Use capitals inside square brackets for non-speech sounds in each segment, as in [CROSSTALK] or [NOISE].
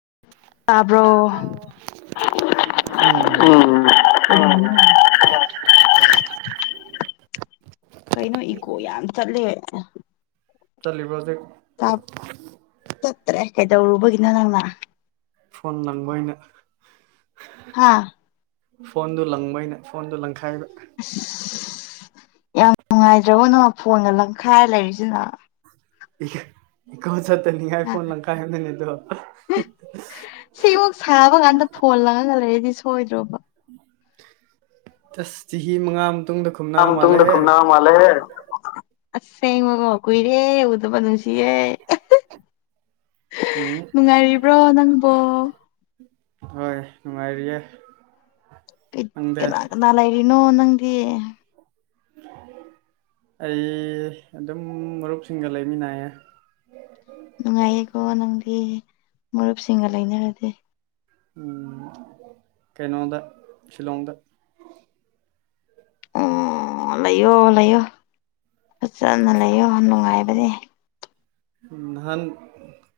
[UNINTELLIGIBLE] ꯇꯥꯕ꯭ꯔꯣ ꯎꯝ ꯎ ꯎ [UNINTELLIGIBLE] ꯀꯩꯅꯣ ꯏꯀꯣ ꯌꯥꯝ ꯆꯠꯂꯦ ꯆꯂꯤꯕꯁꯦ ꯆꯠꯇ꯭ꯔꯦ ꯀꯩꯗꯧꯔꯨꯕꯒꯤꯅꯣ ꯅꯪꯅ ꯐꯣꯟ ꯂꯪꯕꯩꯅ ꯍꯥꯥ ꯐꯣꯟꯗꯨ ꯂꯪꯕꯩꯅ ꯐꯣꯟꯗ ꯂꯪꯈꯥꯏꯕ [UNINTELLIGIBLE] ꯌꯥꯝ ꯅꯨꯡꯉꯥꯏꯇ꯭ꯔꯕꯣ ꯅ ꯐꯣꯟꯒ ꯂꯝꯪꯈꯥꯏꯔ ꯂꯩꯔꯤꯁꯤꯅ ꯀ ꯆꯠꯇꯅꯤꯡꯉꯥꯏ ꯐꯣꯟ ꯂꯪ ꯀꯥꯏꯗꯅꯤꯗꯣ ꯁꯤꯃꯨꯛ ꯁꯥꯕ ꯀꯥꯟꯗ ꯐꯣꯟ ꯂꯪꯉ ꯂꯩꯔꯤꯗꯤ ꯁꯣꯏꯗ꯭ꯔꯣꯕ꯫ ꯑꯁ ꯆꯍꯤ ꯃꯉꯥ꯫ ꯃꯇꯨꯡꯗ ꯈꯨꯝꯅꯕ ꯌꯥꯝ ꯃꯥꯜꯂꯦꯍꯦ ꯇꯨꯗꯈꯨꯞꯅꯥꯃ ꯃꯥꯂꯦꯍ꯫ ꯑꯁꯦꯡꯉꯒꯣ ꯀꯨꯏꯔꯦ ꯎꯗꯕ ꯅꯨꯡꯁꯤꯌꯦ꯫ ꯎꯝ꯫ ꯕꯔꯣ ꯅꯪꯕꯣ꯫ ꯍꯣꯏ ꯅꯨꯡꯉꯥꯏꯔꯤꯌꯦꯦ꯫ ꯀꯅꯥ ꯀꯅꯥ ꯂꯩꯔꯤꯅꯣ ꯅꯪꯗꯤ꯫ [UNINTELLIGIBLE] ꯑꯩ ꯑꯗꯨꯝ ꯃꯔꯨꯞꯁꯤꯡꯒ ꯂꯩꯃꯤꯟꯅꯌꯦ꯫ ꯅꯨꯡꯉꯥꯏꯌꯦꯀꯣ ꯅꯪꯗꯤ ꯃꯔꯨꯞꯁꯤꯡꯒ ꯂꯩꯅꯔꯗꯤ꯫ ꯎꯝ ꯀꯩꯅꯣꯗ ꯁꯤꯂꯣꯡꯗ꯫ ꯑꯣ ꯂꯩꯌꯣ ꯂꯩꯌꯣ꯫ ꯐꯖꯅ ꯂꯩꯌꯣ ꯅꯨꯡꯉꯥꯏꯕꯅꯦ꯫ ꯅꯥꯍꯥꯟ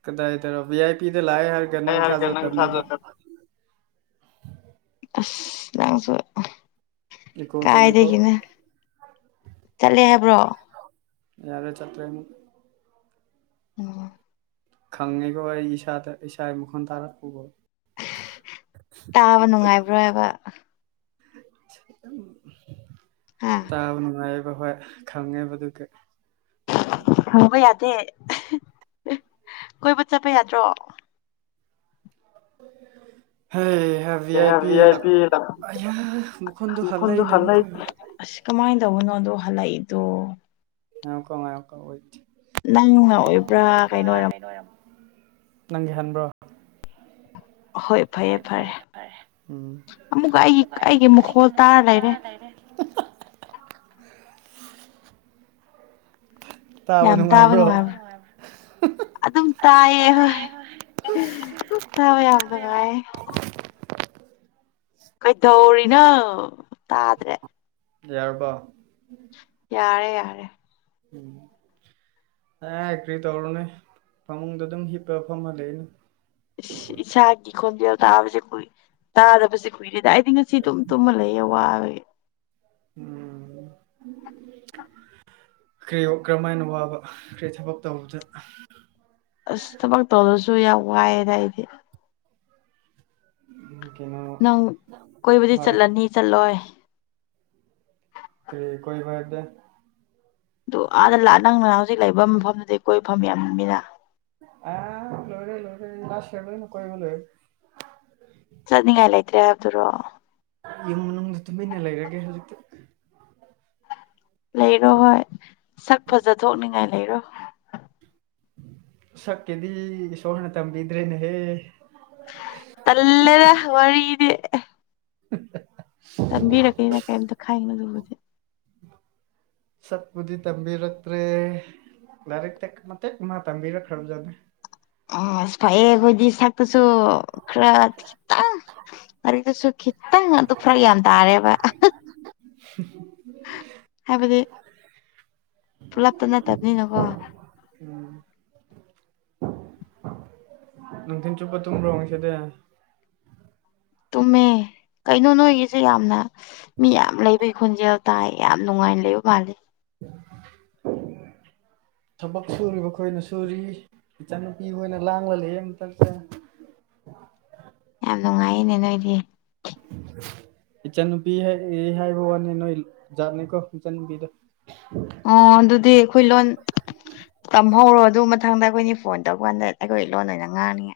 ꯀꯗꯥꯏꯗ ꯕꯤ ꯑꯥꯏ ꯄꯤ꯫ ꯂꯥꯛꯑꯦ ꯍꯥꯏꯔꯒꯦ ꯑꯩ ꯅꯪ ꯍꯥꯏꯒꯦ ꯅꯪ ꯊꯥꯖꯕꯅꯦꯕ꯫ ꯊꯥꯖꯗ ꯑꯁ ꯂꯥꯡꯁꯨ꯫ ꯏꯀꯣ ꯆꯠꯂꯦꯀꯣ ꯀꯥꯏꯗꯒꯤꯅꯦ ꯆꯠꯂꯦ ꯍꯥꯏꯕ꯭ꯔꯣ꯫ ꯌꯥꯔꯦ ꯆꯠꯇꯅꯤ꯫ ꯎꯝ꯫ ꯈꯪꯉꯤꯀꯣ ꯑꯩ ꯏꯁꯥꯗ ꯏꯁꯥ ꯃꯈꯣꯜ ꯊꯥꯔ ꯄꯨꯕꯣ꯫ ꯇꯥꯕ ꯅꯨꯡꯉꯥꯏꯕ꯭ꯔꯣꯕ꯫ ꯍꯥ ꯇꯕ ꯅꯨꯡꯉꯥꯏ꯫ ꯍꯣꯏ ꯍꯣꯏ ꯈꯪꯉꯦꯕꯗꯨꯒ꯫ ꯍꯪꯕ ꯌꯥꯗꯦ ꯀꯣꯏꯕ ꯆꯠꯄ ꯌꯥꯗ꯭ꯔꯣ꯫ ꯍꯩ ꯚ ꯑꯥꯏ ꯄꯤ ꯑ ꯃꯈꯣꯟꯗ ꯍꯥꯜ ꯃꯈꯣꯟꯗꯣ ꯂꯩꯏꯅꯦ ꯑꯃꯀ꯫ ꯍꯜꯂꯛꯏ ꯑꯁ ꯀꯃꯥꯏꯅ ꯇꯧꯕꯅꯣꯗꯣ ꯍꯜꯂꯛꯏꯗꯣ꯫ ꯍꯀꯃꯥꯏꯀ ꯑꯣꯏꯗꯦ꯫ ꯅꯪꯅ ꯑꯣꯏꯕ꯭ꯔꯥ ꯀꯩꯅꯣ ꯑꯣꯏꯔ꯫ ꯅꯪꯒꯤ ꯍꯟꯕ꯭ꯔꯣ꯫ ꯍꯣꯏ ꯐꯔꯦ ꯐꯔꯦ ꯑꯃꯨꯛꯀ ꯑꯩꯒꯤ ꯀꯒꯤ ꯃꯈꯣꯜ ꯇꯥꯔ꯫ ꯍꯥ ꯍꯥ ꯫ ꯌꯥꯝ ꯇꯥꯕ ꯅꯨꯡꯉꯥꯏꯕ꯭ꯔꯥ ꯑꯗꯨꯝ ꯇꯥꯏꯌꯦ ꯍꯣꯏ꯫ ꯇꯥꯕ ꯌꯥꯝ ꯅꯨꯡꯉꯥꯏ꯫ ꯀꯩꯗꯧꯔꯤꯅꯣ ꯇꯥꯗ꯭ꯔꯦ꯫ ꯌꯥꯔꯕ꯫ ꯌꯥꯔꯦ ꯌꯥꯔꯦ꯫ ꯎꯝ꯫ ꯑꯦ ꯑꯦꯒ꯭ꯔꯤ ꯇꯧꯔꯨꯅꯦ ꯐꯃꯨꯡꯗ ꯑꯗꯨꯝ ꯍꯤꯞꯄꯒ ꯐꯝꯍꯜꯂꯩꯅ꯫ ꯏꯁ ꯏꯁꯥꯒꯤ ꯈꯣꯟꯖꯦꯜ ꯇꯥꯕꯁꯦ ꯀꯏ ꯇꯥꯗꯕꯁꯦ ꯀꯨꯏꯔꯦꯗ꯫ ꯑꯩ ꯉꯁꯤ ꯇꯨꯝ ꯇꯨꯝꯃ ꯂꯩꯌꯦ ꯋꯥꯕꯒꯤ꯫ ꯎꯝ꯫ ꯀꯔꯤꯌ ꯀꯔꯝꯍꯥꯏꯅ ꯋꯥꯕ ꯀꯔꯤ ꯊꯕꯛ ꯇꯧꯕꯗ꯫ ꯑꯁ ꯊꯕꯛ ꯇꯧꯔꯁꯨ ꯌꯥꯝ ꯋꯥꯏꯑꯦꯗ ꯑꯩꯗꯤ꯫ ꯎꯝ꯫ ꯅꯪ ꯀꯣꯏꯕꯨꯗꯤ ꯆꯠꯂꯅꯤ ꯆꯠꯂꯣꯏ꯫ ꯀꯩ ꯀꯣꯏꯕ ꯆꯠ꯫ ꯑꯗꯨ ꯑꯥꯗ ꯂ ꯅꯪꯅ ꯍꯧꯖꯤꯛ ꯂꯩꯕ ꯃꯐꯝꯗꯨꯗꯤ ꯀꯣꯏꯕꯐꯝ ꯌꯥꯝꯅꯤꯅ꯫ ꯑ ꯂꯣꯏꯔꯦ ꯂꯣꯏꯔꯦ ꯂꯥꯁ ꯌꯔꯗ ꯀꯣꯏꯕꯨ ꯂꯣꯏ꯫ ꯆꯠꯅꯤꯡꯉꯥꯏ ꯂꯩꯇ꯭ꯔꯦ ꯍꯥꯏꯕꯗꯨꯔꯣ ꯏ ꯅꯪꯗ ꯇꯨꯝꯃꯤꯟꯅ ꯂꯩ ꯏꯔꯒꯦ ꯍꯥꯏꯛꯇ ꯂꯩꯔꯣ ꯍꯣꯏ ꯁꯛ ꯐꯖ ꯊꯣꯛꯣꯛꯅꯤꯡꯉꯥꯏ ꯂꯩꯔꯣ ꯁꯛꯀꯤꯦꯗꯤ ꯁꯣꯍꯅ ꯇꯝꯕꯤꯗ꯭ꯔꯦꯅꯦꯍꯦ ꯅꯂꯅ ꯋꯥꯗꯤ ꯎ ꯇꯝꯕꯤꯔꯛꯒꯅꯤꯅ ꯀꯩꯝꯇ ꯈꯥꯏꯅꯣ ꯑꯗꯨꯕꯁꯦ ꯁꯛꯄꯨꯗꯤ ꯇꯝꯕꯤꯔꯛꯇ꯭ꯔꯦ ꯂꯔ ꯇꯦꯛ ꯃꯦꯛ ꯃꯥ ꯇꯕꯤꯔ ꯈꯔꯖꯅꯦ ꯑꯁ ꯐꯥꯏꯌꯦ ꯀꯣꯏꯗꯤ ꯊꯛꯇꯁꯨ ꯈꯔ ꯑꯗꯨꯗꯨꯁꯨ ꯈꯤꯇꯪ ꯑꯗꯨ ꯐꯔ ꯌꯥꯝ ꯇꯥꯔꯦꯕ ꯎ ꯍꯥꯏꯕꯗꯤ ꯄꯨꯂꯞꯇ ꯅꯠꯇꯕꯅꯤꯅꯀꯣ ꯅꯪ ꯊꯤꯟ ꯆꯨꯞꯄ ꯇꯨꯝꯃ꯭ꯔꯣ ꯍꯪꯁꯤꯗꯦ ꯇꯨꯃꯦ ꯀꯩꯅꯣ ꯅꯣꯏꯒꯤꯁꯨ ꯌꯥꯝꯅ ꯃꯤ ꯌꯥꯝ ꯂꯩꯕꯩ ꯈꯣꯟꯖꯦꯜ ꯇꯥꯏ ꯌꯥꯝ ꯅꯨꯡꯉꯥꯏꯅ ꯂꯩꯕ ꯃꯥꯜꯂꯤ ꯑꯣ ꯊꯕꯛ ꯁꯨꯔꯤꯕ ꯑꯩꯈꯣꯏꯅ ꯁꯨꯔꯤ ꯏꯆꯟꯅꯨꯄꯤ ꯑꯣꯏꯅ ꯂꯥꯡꯂ ꯂꯩꯑꯦ ꯃꯇꯁ [UNINTELLIGIBLE] ꯌꯥꯝ ꯅꯨꯡꯉꯥꯏꯅꯦ ꯅꯣꯏꯗꯤ ꯎ ꯏꯆꯥ ꯅꯨꯨꯄꯤ ꯍꯥꯏꯕ ꯋꯥꯅꯤ ꯅꯣꯏ ꯖꯥꯠꯅꯤꯀꯣ ꯏꯆꯥꯟꯅꯨꯄꯤꯗ ꯑꯣ ꯑꯗꯨꯗꯤ ꯑꯩꯈꯣꯏ ꯂꯣꯟ ꯇꯝꯍꯧꯔꯣ ꯑꯗꯨ ꯃꯊꯪꯗ ꯑꯩꯈꯣꯏꯅꯤ ꯐꯣꯟ ꯇꯧꯀꯥꯟꯗ ꯑꯩꯈꯣꯏ ꯂꯣꯟ ꯑꯣꯏꯅ ꯉꯥꯡꯅꯤꯉ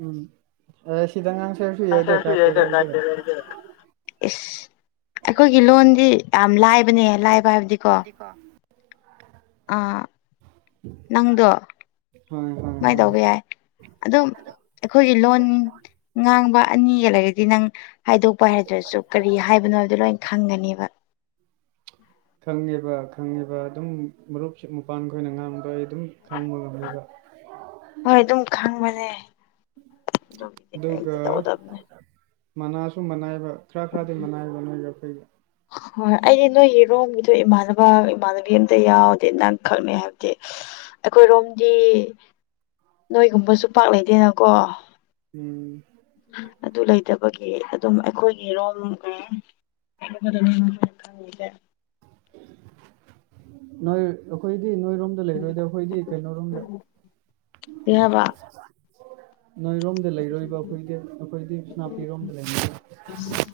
ꯎꯝ ꯑ ꯁꯤꯗꯉꯥꯡ ꯑꯦꯁ ꯑꯩꯈꯣꯏꯒꯤ ꯂꯣꯟꯗꯤ ꯌꯥꯝ ꯂꯥꯏꯕꯅꯦ ꯂꯥꯏꯕ ꯍꯥꯏꯕꯗꯤꯀꯣ ꯗꯤꯀꯣ ꯑ ꯅꯪꯗꯣ ꯍꯣꯏ ꯍꯣꯏ ꯁꯨꯃꯥꯏꯅ ꯍꯣꯏ ꯇꯧꯕ ꯌꯥꯏ ꯑꯗꯨꯝ ꯑꯩꯈꯣꯏꯒꯤ ꯂꯣꯟ ꯉꯥꯡꯕ ꯑꯅꯤ ꯍꯦꯜꯂꯒꯗꯤ ꯅꯪ ꯍꯥꯏꯗꯣꯛꯄ ꯍꯥꯏꯗ꯭ꯔꯁꯨ ꯀꯔꯤ ꯍꯥꯏꯕꯅꯣꯕꯗꯣ ꯂꯣꯏꯅ ꯈꯪꯒꯅꯦꯕ ꯈꯪꯉꯦꯕ ꯈꯪꯉꯦꯕ ꯑꯗꯨꯝ ꯃꯔꯨꯞ ꯃꯄꯥꯟꯈꯣꯏꯅ ꯉꯥꯡꯗꯣꯏ ꯍꯣꯏ ꯑꯗꯨꯝ ꯈꯪꯕꯅꯦ ꯒꯤꯅꯤ ꯀꯗ ꯇꯎꯗꯕꯅꯦ ꯁꯨꯝ ꯃꯅꯥꯏꯕ ꯈꯔ ꯈꯔꯗꯤ ꯃꯅꯥꯏꯕ ꯅꯣꯏꯒ ꯑꯩꯈꯣꯏꯒ ꯍꯣꯏ ꯑꯩꯗꯤ ꯅꯣꯏꯒꯤꯔꯣꯝꯒꯤꯗꯣ ꯏꯃꯥꯟꯅꯕ ꯏꯃꯥꯟꯅꯕꯤ ꯑꯝꯇ ꯌꯥꯎꯗꯤ ꯅꯪ ꯈꯪꯅꯩ ꯍꯥꯏꯕꯗꯤ ꯑꯩꯈꯣꯏꯔꯣꯝꯗꯤ ꯅꯣꯏꯒꯨꯝꯕꯁꯨ ꯄꯥꯛ ꯂꯩꯇꯦꯅꯀꯣ ꯎꯝ ꯑꯗꯨ ꯂꯩꯇꯕꯒꯤ ꯑꯗꯨꯝ ꯑꯩꯈꯣꯏꯒꯤ ꯔꯣꯜ ꯗ [UNINTELLIGIBLE] ꯅꯣꯏ ꯑꯈꯣꯏ ꯗꯤ ꯅꯣꯏꯔꯣꯝꯗ ꯂꯩꯔꯣꯏꯗ ꯑꯩꯈꯣꯏꯗꯤ ꯀꯩꯅꯣꯔꯣꯝꯗ ꯀꯩ ꯍꯥꯏꯕ ꯅꯣꯏꯔꯣꯝꯗ ꯂꯩꯔꯣꯏꯕ ꯑꯩꯈꯣꯏꯗꯤ ꯑꯩꯈꯣꯏꯗꯤ ꯁꯅꯥꯄꯤꯔꯣꯝꯗ ꯂꯩ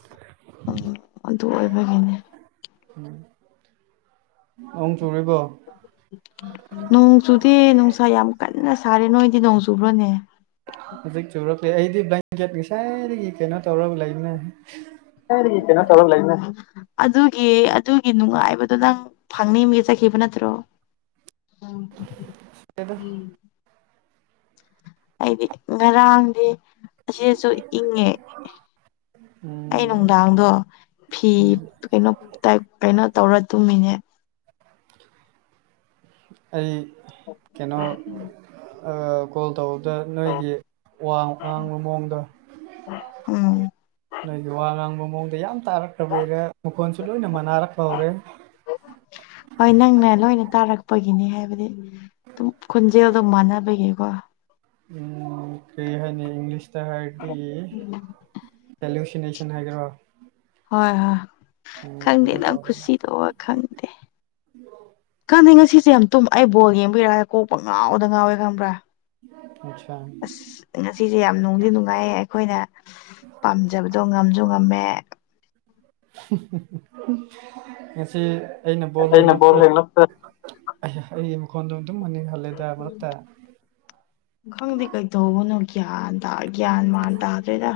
ꯑ ꯑꯗꯨ ꯑꯣꯏꯕꯒꯤꯅꯦ ꯎꯝ ꯆꯨꯔꯤꯕꯣ ꯅꯅꯨꯡꯣꯡꯁꯨꯗꯤ ꯅꯨꯡꯁ ꯌꯥꯝ ꯀꯟꯅ ꯁꯥꯔꯦ ꯅꯣꯏꯗꯤ ꯅꯣꯡ ꯆꯨꯕ꯭ꯔꯣꯅꯦ ꯍꯧꯖꯤꯛ ꯆꯨꯔꯛꯂ ꯑꯩꯗꯤ ꯕ꯭ꯂꯦꯡꯀꯦꯠꯀꯤꯁꯥꯏꯗꯒꯤ ꯀꯩꯅꯣ ꯇꯧꯔꯒ ꯂꯩꯅꯦ ꯀꯔꯤꯒꯤ ꯀꯩꯅꯣ ꯊꯧꯔ ꯂꯩꯅ ꯑꯗꯨꯒꯤ ꯑꯗꯨꯒꯤ ꯅꯨꯡꯉꯥꯏꯕꯗꯣ ꯅꯪ ꯐꯪꯅꯤꯡꯒ ꯆꯠꯈꯤꯕ ꯅꯠꯇ꯭ꯔꯣ ꯎꯝ ꯎꯝ ꯑꯩꯗꯤ ꯉꯔꯥꯡꯗꯤ ꯑꯁꯤꯁꯨ ꯏꯪꯉꯦ ꯑꯩ ꯎꯝ ꯅꯨꯡꯗꯥꯡꯗꯣ ꯐꯤ ꯎꯝ ꯀꯩꯅꯣ ꯇꯥꯏ ꯀꯩꯅꯣ ꯇꯧꯔ ꯇꯨꯃꯤꯅꯦ ꯑꯩ ꯀꯩꯅꯣ ꯎꯝ [UNINTELLIGIBLE] ꯀꯣꯜ ꯇꯧꯕꯗ ꯅꯣꯏꯒꯤ ꯋꯥꯡ ꯋꯥꯡꯕ ꯃꯑꯣꯡꯗ ꯎꯝ ꯅꯗꯤ ꯋꯥ ꯂꯥꯡꯕ ꯃꯑꯣꯡꯗ ꯌꯥ ꯇꯥꯔꯛꯇ꯭ꯔꯕꯔ ꯃꯈꯣꯟꯁꯨ ꯂꯣꯏꯅ ꯃꯅꯥꯔꯛꯄ ꯍꯧꯔꯦ ꯍꯣꯏ ꯅꯪꯅ ꯂꯣꯏꯅ ꯇꯥꯔꯛꯄꯒꯤ ꯍꯥꯏꯕꯗꯤ ꯑꯗꯨꯝ ꯈꯣꯟꯖꯦꯜ ꯑꯗꯨꯝ ꯃꯥꯟꯅꯕꯒꯤꯀꯣ ꯎꯝ ꯀ ꯍꯥꯏꯅꯤ ꯏꯪꯂꯤꯁ ꯇ ꯍꯥꯏꯔꯗꯤ ꯚꯦꯛꯁꯤꯅꯦꯁꯟ ꯍꯥꯏꯒꯦ꯭ꯔꯥ ꯍꯣꯏ ꯍꯣꯏ ꯈꯪꯗꯦ ꯅ ꯇꯧꯔꯦ ꯈꯨꯁꯤꯗꯣ ꯈꯪꯗꯦ ꯈꯪꯗꯦ ꯉꯁꯤꯁꯦ ꯌꯥꯝ ꯇꯨꯝꯃ ꯑꯩ ꯕꯣꯜ ꯌꯦꯡꯕꯤꯔꯛꯑꯒꯦ ꯀꯣꯛꯄ ꯉꯥꯎꯗ ꯉꯥꯎꯋꯦ ꯈꯪꯕ꯭ꯔꯥ ꯑꯠꯆꯥ ꯑꯁ ꯉꯁꯤꯁꯦ ꯌꯥꯝ ꯅꯨꯡꯗꯤ ꯅꯨꯡꯉꯥꯏꯌꯦ ꯑꯩꯈꯣꯏꯅ ꯄꯥꯝꯖꯕꯗꯣ ꯉꯝꯁꯨ ꯉꯝꯃꯦ ꯉꯁꯤ ꯑꯩꯅ ꯕꯣꯜ ꯍꯦꯡꯂꯞꯄ ꯑꯩꯒꯤ ꯃꯈꯣꯟꯗꯨꯅꯤ [UNINTELLIGIBLE] ꯑꯗꯨꯝꯃꯅꯤ ꯈꯂꯦꯗ ꯃꯔꯠꯇ ꯈꯪꯗꯦ ꯀꯩꯗꯧꯒꯅꯨ ꯒ꯭ꯌꯥꯟ ꯇ ꯒ꯭ꯌꯥꯟ ꯃꯥꯟ ꯇꯥꯗꯦꯗ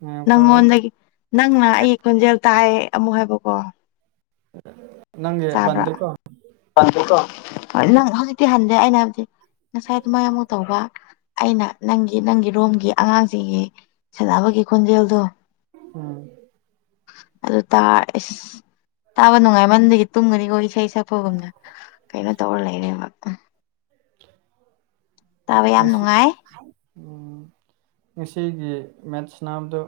ꯉꯥꯏꯌꯣꯀꯣ ꯅꯪꯉꯣꯟꯗꯒꯤ ꯅꯪꯅ ꯑꯩ ꯈꯣꯟꯖꯦꯜ ꯇꯥꯏ ꯑꯃꯨꯛ ꯍꯥꯏꯕꯀꯣ ꯎꯝ ꯇꯥꯕ꯭ꯔ [UNINTELLIGIBLE] ꯅꯪ ꯍꯧꯖꯤꯛꯇꯤ ꯍꯟꯗꯦ ꯑꯩꯅ ꯍꯥꯏꯕꯗꯤ ꯉꯁꯥꯏ ꯑꯗꯨ ꯃꯥꯏ ꯑꯃꯨꯧꯛ ꯇꯧꯕ ꯑꯩꯅ ꯅꯪꯒꯤ ꯅꯪꯒꯤ ꯔꯣꯝꯒꯤ ꯑꯉꯥꯡꯁꯤꯡꯒꯤ ꯁꯥꯟꯅꯕꯒꯤ ꯈꯣꯟꯖꯦꯜꯗꯣ ꯑꯝ ꯑꯗꯨ ꯇꯥ ꯑꯦꯁ ꯇꯥꯕ ꯅꯨꯡꯉꯥꯏꯃꯟꯗꯒꯤ ꯇꯨꯝꯒꯅꯤꯀꯣ ꯏꯁꯩꯁꯦ ꯊꯛꯄꯒꯨꯝꯅ ꯀꯩꯅꯣ ꯇꯧꯔ ꯂꯩꯔꯦꯕ ꯇꯥꯋꯦ ꯌꯥꯝ ꯉꯁꯤ ꯅꯨꯡꯉꯥꯏ ꯉꯁꯤꯒꯤ ꯃꯦꯠꯁ ꯅꯥꯕꯗꯨ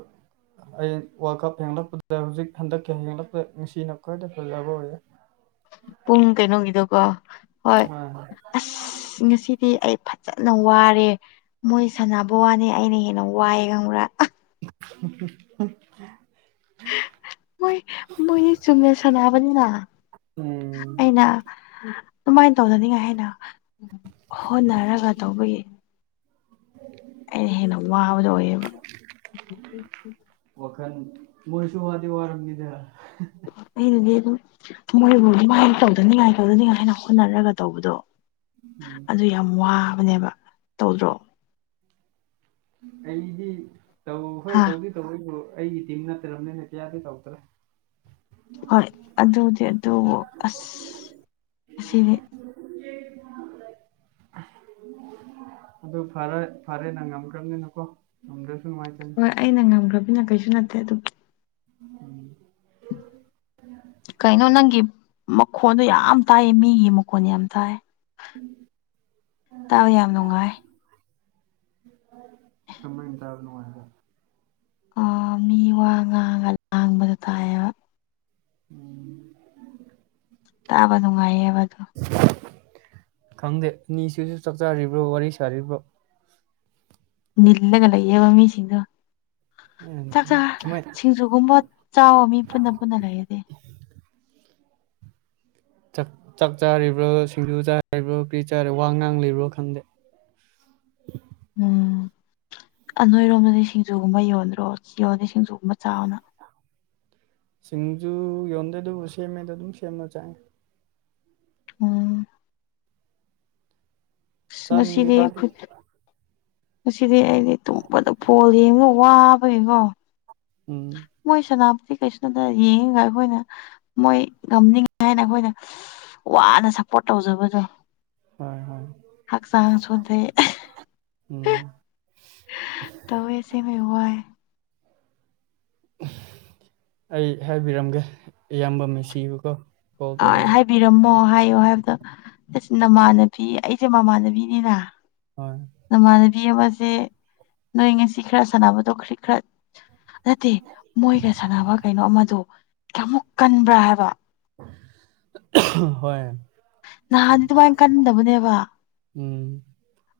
ꯑꯩ ꯋꯥꯔꯜ ꯀꯞ ꯍꯦꯛꯄꯗ ꯍꯧꯖꯤꯛ ꯍꯟꯗꯛꯀꯤ ꯍꯦꯡꯂꯛꯄꯗ ꯅꯨꯡꯁꯤꯅ ꯈ꯭ꯋꯥꯏꯗ ꯐꯖꯕ ꯑꯣꯏꯌꯦ ꯄꯨꯡ ꯀꯩꯅꯣꯒꯤꯗꯀꯣ ꯍꯣꯏ ꯑꯁ ꯉꯁꯤꯗꯤ ꯑꯩ ꯐꯖ ꯟꯅ ꯋꯥꯔꯦ ꯃꯣꯏ ꯁꯥꯟꯅꯕ ꯋꯥꯅꯦ ꯑꯩꯅ ꯍꯦꯟꯅ ꯋꯥꯏꯑ ꯈꯪꯕ꯭ꯔꯥ ꯎꯝ ꯃꯣꯏ ꯃꯣꯏꯗꯤ ꯆꯨꯝꯅ ꯁꯥꯟꯅꯥꯅꯕꯅꯤꯅ ꯎꯝ ꯑꯩꯅ ꯑꯗꯨꯃꯥꯏꯅ ꯇꯧꯅꯅꯤꯡꯉꯥꯏ ꯍꯥꯏꯅ ꯍꯣꯠꯅꯔꯒ ꯇꯧꯕꯒꯤ [UNINTELLIGIBLE] ꯑꯩꯅ ꯍꯦꯟꯅ ꯋꯥꯕꯗꯣ ꯑꯣꯏ ꯑꯦꯕ ꯋꯥꯈꯜ ꯃꯣꯏꯁꯨ ꯋꯥꯗꯤ ꯋꯥꯔꯝꯃꯤꯗ ꯑꯩꯗꯨꯗꯤ ꯑꯗꯨꯝ ꯃꯣꯏꯕꯨ ꯑꯗꯨꯃꯥꯏꯅ ꯇꯧꯗꯅꯤꯉꯥꯏ ꯇꯧꯗꯅꯤꯉꯥꯏ ꯍꯥꯏꯅ ꯍꯣꯠꯅꯔꯒ ꯇꯧꯕꯗꯣ ꯎꯝ ꯑꯗꯨ ꯌꯥꯝ ꯋꯥꯕꯅꯦꯕ ꯇꯧꯗ꯭ꯔꯣ ꯑꯩꯗꯤ ꯇꯧ ꯍꯣꯏ ꯍꯥ ꯇꯧꯗꯤ ꯇꯧꯑꯦ ꯗꯨꯕꯨ ꯑꯩꯒꯤ ꯇꯤꯝ ꯅꯠꯇ꯭ꯔꯕꯅꯤꯅ ꯀꯌꯥꯗꯤ ꯇꯧꯗ꯭ꯔꯦ ꯍꯣꯏ ꯑꯗꯨꯗꯤ ꯑꯗꯨꯕꯨ ꯑꯁ ꯑꯁꯤꯅꯤ ꯑꯗꯨ ꯐꯔꯦ ꯐꯔꯦ ꯅꯪ ꯈꯝꯅꯤꯅꯀꯣ ꯉꯝꯗ꯭ꯔꯦ ꯍꯣꯏ ꯑꯩꯅ ꯉꯝꯈ꯭ꯔꯕꯅ ꯀꯩꯁꯨ ꯅꯠꯇꯦ ꯑꯗꯨꯝ ꯎꯝ ꯀꯩꯅꯣ ꯅꯪꯒꯤ ꯃꯈꯣꯟꯗꯣ ꯌꯥꯝ ꯇꯥꯏ ꯃꯤꯒꯤ ꯃꯈꯣꯟ ꯌꯥꯝ ꯇꯥꯏ ꯇꯥꯕ ꯌꯥꯝ ꯅꯨꯡꯉꯥꯏ ꯀꯃꯥꯏꯅ ꯇꯥꯕ ꯅꯨꯡꯉꯥꯏꯕꯔ ꯑ ꯃꯤ ꯋꯥ ꯉꯥꯡꯒ ꯂꯥꯡꯕꯗꯣ ꯇꯥꯏꯌꯦꯕ ꯎꯝ ꯇꯥꯕ ꯅꯨꯡꯉꯥꯏꯌꯦꯕ ꯑꯗꯨ ꯈꯪꯗꯦ ꯑꯅꯤꯁꯤꯁꯨ ꯆꯥꯛꯆꯥꯔꯤꯕ꯭ꯔꯣ ꯋꯥꯔꯤ ꯁꯥꯔꯤꯕ꯭ꯔꯣ ꯅꯤꯜꯂꯒ ꯂꯩꯥꯏꯌꯦꯕ ꯃꯤꯁꯤꯡꯗꯨ ꯆꯥꯛ ꯆ ꯁꯨꯃꯥꯏ ꯁꯤꯡꯖꯨꯒꯨꯝꯕ ꯆꯥꯎꯕ ꯃꯤ ꯄꯨꯟꯅ ꯄꯨꯟꯅ ꯂꯩꯔꯗꯤ ꯆꯥꯛ ꯆꯥꯛ ꯆꯥꯔꯤꯕ꯭ꯔꯣ ꯁꯤꯡꯖꯨ ꯆꯥꯔꯤꯕ꯭ꯔꯣ ꯀ꯭ꯔꯤ ꯆꯥ ꯋꯥ ꯉꯥꯡꯂꯤꯕ꯭ꯔꯣ ꯈꯪꯗꯦ [INAUDIBLE] ꯎꯝ ꯑ ꯅꯣꯏꯔꯣꯝꯗꯗꯤ ꯁꯤꯡꯖꯨꯒꯨꯝꯕ ꯌꯣꯟꯗ꯭ꯔꯣ ꯌꯣꯟꯗꯤ ꯁꯤꯡꯖꯨꯒꯨꯝꯕ ꯆꯥꯕꯅ ꯁꯤꯡꯖꯨ ꯌꯣꯟꯗꯦ ꯑꯗꯨꯕꯨ ꯁꯦꯝꯃꯦꯗꯣ ꯑꯗꯨꯝ ꯁꯦꯝꯃ ꯆꯥꯏ ꯎꯝ ꯑ ꯉꯁꯤꯗꯤ ꯆꯥꯅꯤꯡꯗꯦꯗ ꯑꯩꯗꯤ ꯑꯩꯈꯣꯏ ꯉꯁꯤꯗꯤ ꯑꯩꯗꯤ ꯇꯨꯝꯕꯗ ꯐꯣꯜ ꯌꯦꯡꯕ ꯋꯥꯕꯩꯉꯣ ꯎꯝ ꯃꯣꯏ ꯁꯅ ꯁꯤ ꯐꯦꯁꯕꯨꯛꯇ ꯌꯦꯡꯉꯒ ꯑꯩꯈꯣꯏꯅ ꯃꯣꯏ ꯉꯝꯅꯤꯡꯉ ꯍꯥꯏꯅ ꯑꯩꯈꯣꯏꯅ ꯋꯥꯅ ꯁꯄꯣꯔꯠ ꯇꯧꯖꯕꯗꯣ ꯍꯣꯏ ꯍꯣꯏ ꯍꯛꯆꯥꯡ ꯁꯣꯟꯊꯩ ꯎꯝ ꯇꯧꯏ ꯑꯦ ꯁꯦꯡꯕꯩ ꯋꯥꯏ ꯑꯩ ꯍꯥꯏꯕꯤꯔꯝꯒꯦ ꯏꯌꯥꯝꯕ ꯃꯤꯁꯤꯕꯨꯀꯣ ꯑ ꯍꯥꯏꯕꯤꯔꯝꯃꯣ ꯍꯥꯏ ꯍꯥꯏꯕꯗ ꯑꯁ ꯅꯃꯥꯟꯅꯕꯤ ꯑꯩꯁꯦ ꯃꯃꯥꯟꯅꯕꯤꯅꯤꯅ ꯍꯣꯏ ꯅꯃꯥꯟꯅꯕꯤ ꯑꯃꯁꯦ ꯅꯣꯏ ꯉꯁꯤ ꯈꯔ ꯁꯥꯟꯅꯕꯗꯣ ꯈꯤ ꯈꯔ ꯅꯠꯇꯦ ꯃꯣꯏꯒ ꯁꯥꯟꯅꯕ ꯀꯩꯅꯣ ꯑꯃꯗꯣ ꯀꯌꯥꯃꯨꯛ ꯀꯟꯕ꯭ꯔꯥ ꯍꯥꯏꯕ ꯍꯣꯏ ꯅꯍꯥꯟꯗꯤ ꯑꯗꯨꯃꯥꯏꯅ ꯀꯟꯗꯕꯅꯦꯕ ꯎꯝ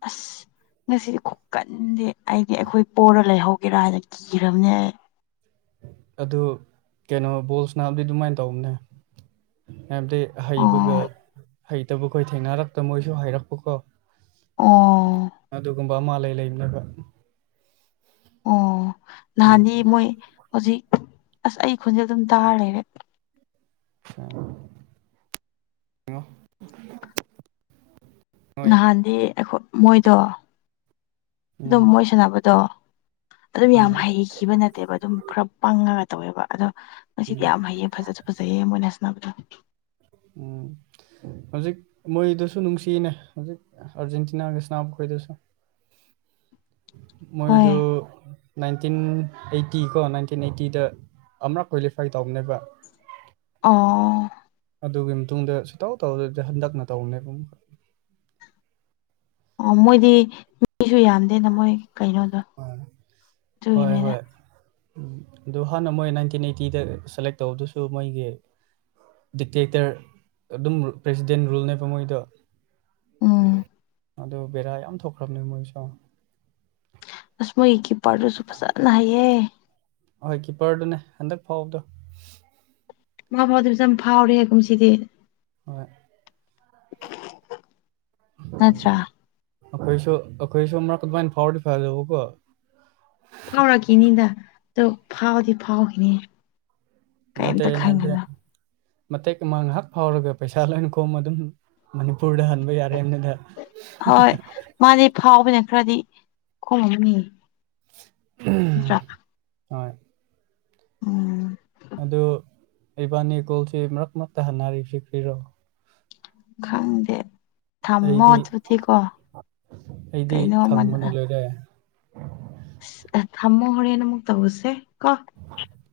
ꯑꯁ ꯉꯁꯤꯗꯤ ꯈꯨꯀꯟꯗꯦ ꯑꯩꯗꯤ ꯑꯩꯈꯣꯏ ꯄꯣꯔ ꯂꯩꯍꯧꯒꯦꯔꯥ ꯍꯥꯏꯅ ꯀꯤꯔꯥꯕꯅꯦ ꯑꯩ ꯑꯗꯨ ꯀꯩꯅꯣ ꯕꯣꯜꯁ ꯁꯟꯅꯥꯕꯗꯤ ꯑꯗꯨꯃꯥꯏꯅ ꯇꯧꯕꯅꯦ ꯍꯥꯏꯕꯗꯤ ꯍꯩꯕꯒ ꯑꯣ ꯍꯩꯇꯕꯈꯣꯏ ꯊꯦꯡꯅꯔꯛꯄꯕ ꯃꯣꯏꯁꯨ ꯍꯩꯔꯛꯄꯀꯣ ꯑꯣ ꯑꯗꯨꯒꯨꯝꯕ ꯃꯥ ꯂꯩ ꯂꯩꯕꯅꯕ ꯑꯣ ꯎꯝ ꯅꯥꯍꯟꯗꯤ ꯃꯣꯏ ꯍꯧꯖꯤꯛ ꯑꯁ ꯑꯩ ꯈꯣꯟꯖꯦꯜ ꯑꯗꯨꯝ ꯇꯥꯔ ꯂꯩꯔꯦ [INAUDIBLE] ꯎꯝ ꯅꯍꯥꯟꯗꯤ ꯑꯈꯣꯏ ꯃꯣꯏꯗꯣ ꯑꯗꯨꯝ ꯃꯣꯏ ꯁꯥꯟꯅꯕꯗꯣ ꯑꯗꯨꯝ ꯎꯝ ꯌꯥꯝ ꯍꯩꯈꯤꯕ ꯅꯠꯇꯦꯕ ꯑꯗꯨꯝ ꯈꯔ ꯄꯪꯉꯒ ꯇꯧꯋꯦꯕ ꯑꯗꯣ ꯉꯁꯤꯗꯤ ꯎꯝ ꯌꯥꯝ ꯍꯩꯌꯦ ꯐꯖꯁꯨ ꯐꯖꯩꯌꯦ ꯃꯣꯏꯅ ꯁꯅꯕꯗꯣ ꯎꯝ ꯍꯧꯖꯤꯛ ꯃꯣꯏꯗꯨꯁꯨ ꯅꯨꯡꯁꯤꯅꯦ ꯍꯧꯖꯤꯛ ꯑꯥꯔꯖꯦꯟꯇꯤꯅꯥꯒ ꯁꯟꯅꯕꯈꯣꯏꯗꯨꯁꯨ ꯃꯣꯏꯗꯨ ꯍꯣꯏ ꯅꯥꯏꯟꯇꯤꯟ ꯑꯩꯠꯇꯤ ꯀꯣ ꯅꯥꯏꯟꯇꯤꯟ ꯑꯩꯠꯇꯤꯗ ꯑꯃꯔꯛ ꯀ꯭ꯋꯥꯂꯤꯐꯥꯏ ꯇꯧꯕꯅꯦꯕ ꯑꯣ ꯑꯗꯨꯒꯤ ꯃꯇꯨꯡꯗ ꯁꯨꯇꯥꯎ ꯇꯧꯗꯗꯤ ꯍꯟꯗꯛꯅ ꯇꯧꯕꯅꯦꯕ ꯑꯣ ꯃꯣꯏꯗꯤ ꯃꯤꯁꯨ ꯌꯥꯝꯗꯦꯅ ꯃꯣꯏ ꯀꯩꯅꯣꯗꯣ ꯑꯗꯨꯒꯤꯅꯤꯗ ꯎꯝ ꯑꯗꯨ ꯍꯥꯟꯅ ꯃꯣꯏ ꯅꯥꯏꯟꯇꯤꯟ ꯑꯩꯠꯇꯤꯗ ꯁꯦꯂꯦꯛ ꯇꯧꯕꯗꯨꯁꯨ ꯃꯣꯏꯒꯤ ꯗꯤꯛꯇꯦꯛꯇꯔ ꯑꯗꯨꯝ ꯄ꯭ꯔꯦꯁꯤꯗꯦꯟ ꯔꯨꯜꯅꯦꯕ ꯃꯣꯏꯗ ꯎꯝ ꯑꯗꯨ ꯕꯦꯔꯥ ꯌꯥꯝ ꯊꯣꯛꯈ꯭ꯔꯕꯅꯦ ꯃꯣꯏꯁꯨ ꯑꯁ ꯃꯣꯏ ꯀꯤꯄꯔꯔꯁꯨ ꯐꯖꯜꯅ ꯍꯥꯏꯌꯦ ꯑꯣꯏ ꯀꯤꯞꯄꯔꯗꯨꯅꯦ ꯍꯟꯗꯛ ꯐꯥꯎꯕꯗꯣ ꯃꯥ ꯐꯥꯎꯗꯕꯁꯨ ꯌꯥꯝ ꯐꯥꯎꯔꯦꯀꯨꯝ ꯁꯤꯗꯤ ꯍꯣꯏ ꯅꯠꯇ꯭ꯔ ꯑꯩꯈꯣꯏꯁꯨ ꯑꯩꯈꯣꯏꯁꯨ ꯑꯃꯛ ꯀ ꯑꯗꯨꯃꯥꯏꯅ ꯐꯥꯎꯗꯤ ꯐꯥꯗꯧꯕ ꯀꯣ ꯐꯥꯎꯔꯛꯈꯤꯅꯤꯗ ꯑꯣ ꯐꯥꯎꯕꯗꯤ ꯐꯥꯎꯈꯤꯅꯤ ꯅꯠꯇꯦ ꯀꯦꯝꯇ ꯑꯩꯅ ꯍꯥꯏꯕꯗꯤ ꯈꯪꯒꯅ ꯃꯇꯦꯛ ꯑꯃ ꯉꯥꯏꯍꯥꯛ ꯐꯥꯎꯔꯒ ꯄꯩꯁꯥ ꯂꯣꯏ ꯀꯣꯃ ꯑꯗꯨꯝ ꯃꯅꯤꯄꯨꯔꯗ ꯍꯟꯕ ꯌꯥꯔꯦꯗ ꯍꯣꯏ ꯃꯥꯗꯤ ꯐꯥꯎꯕꯅ ꯈꯔꯗꯤ ꯈꯣꯍꯝꯅꯤ ꯆꯥꯛ [INAUDIBLE] ꯍꯣꯏ ꯎꯝ ꯑꯗꯨ ꯏꯕꯥꯅꯤ ꯒꯣꯜꯁꯤ ꯃꯔꯛ ꯃꯔꯛꯇ ꯍꯟꯅꯔꯤꯁꯤ ꯐ꯭ꯔꯤꯔꯣ ꯈꯪꯗꯦ ꯊꯝꯃꯣ ꯑꯩꯗꯤ ꯑꯗꯨꯗꯤꯀꯣ ꯑꯩꯗꯤ ꯀꯩꯅꯣꯃ ꯈꯪꯕꯅ ꯂꯣꯏꯔꯦ ꯊꯝꯃꯣꯍꯣꯔꯦꯅ ꯑꯃꯨꯛ ꯇꯧꯕꯁꯦ ꯀꯣ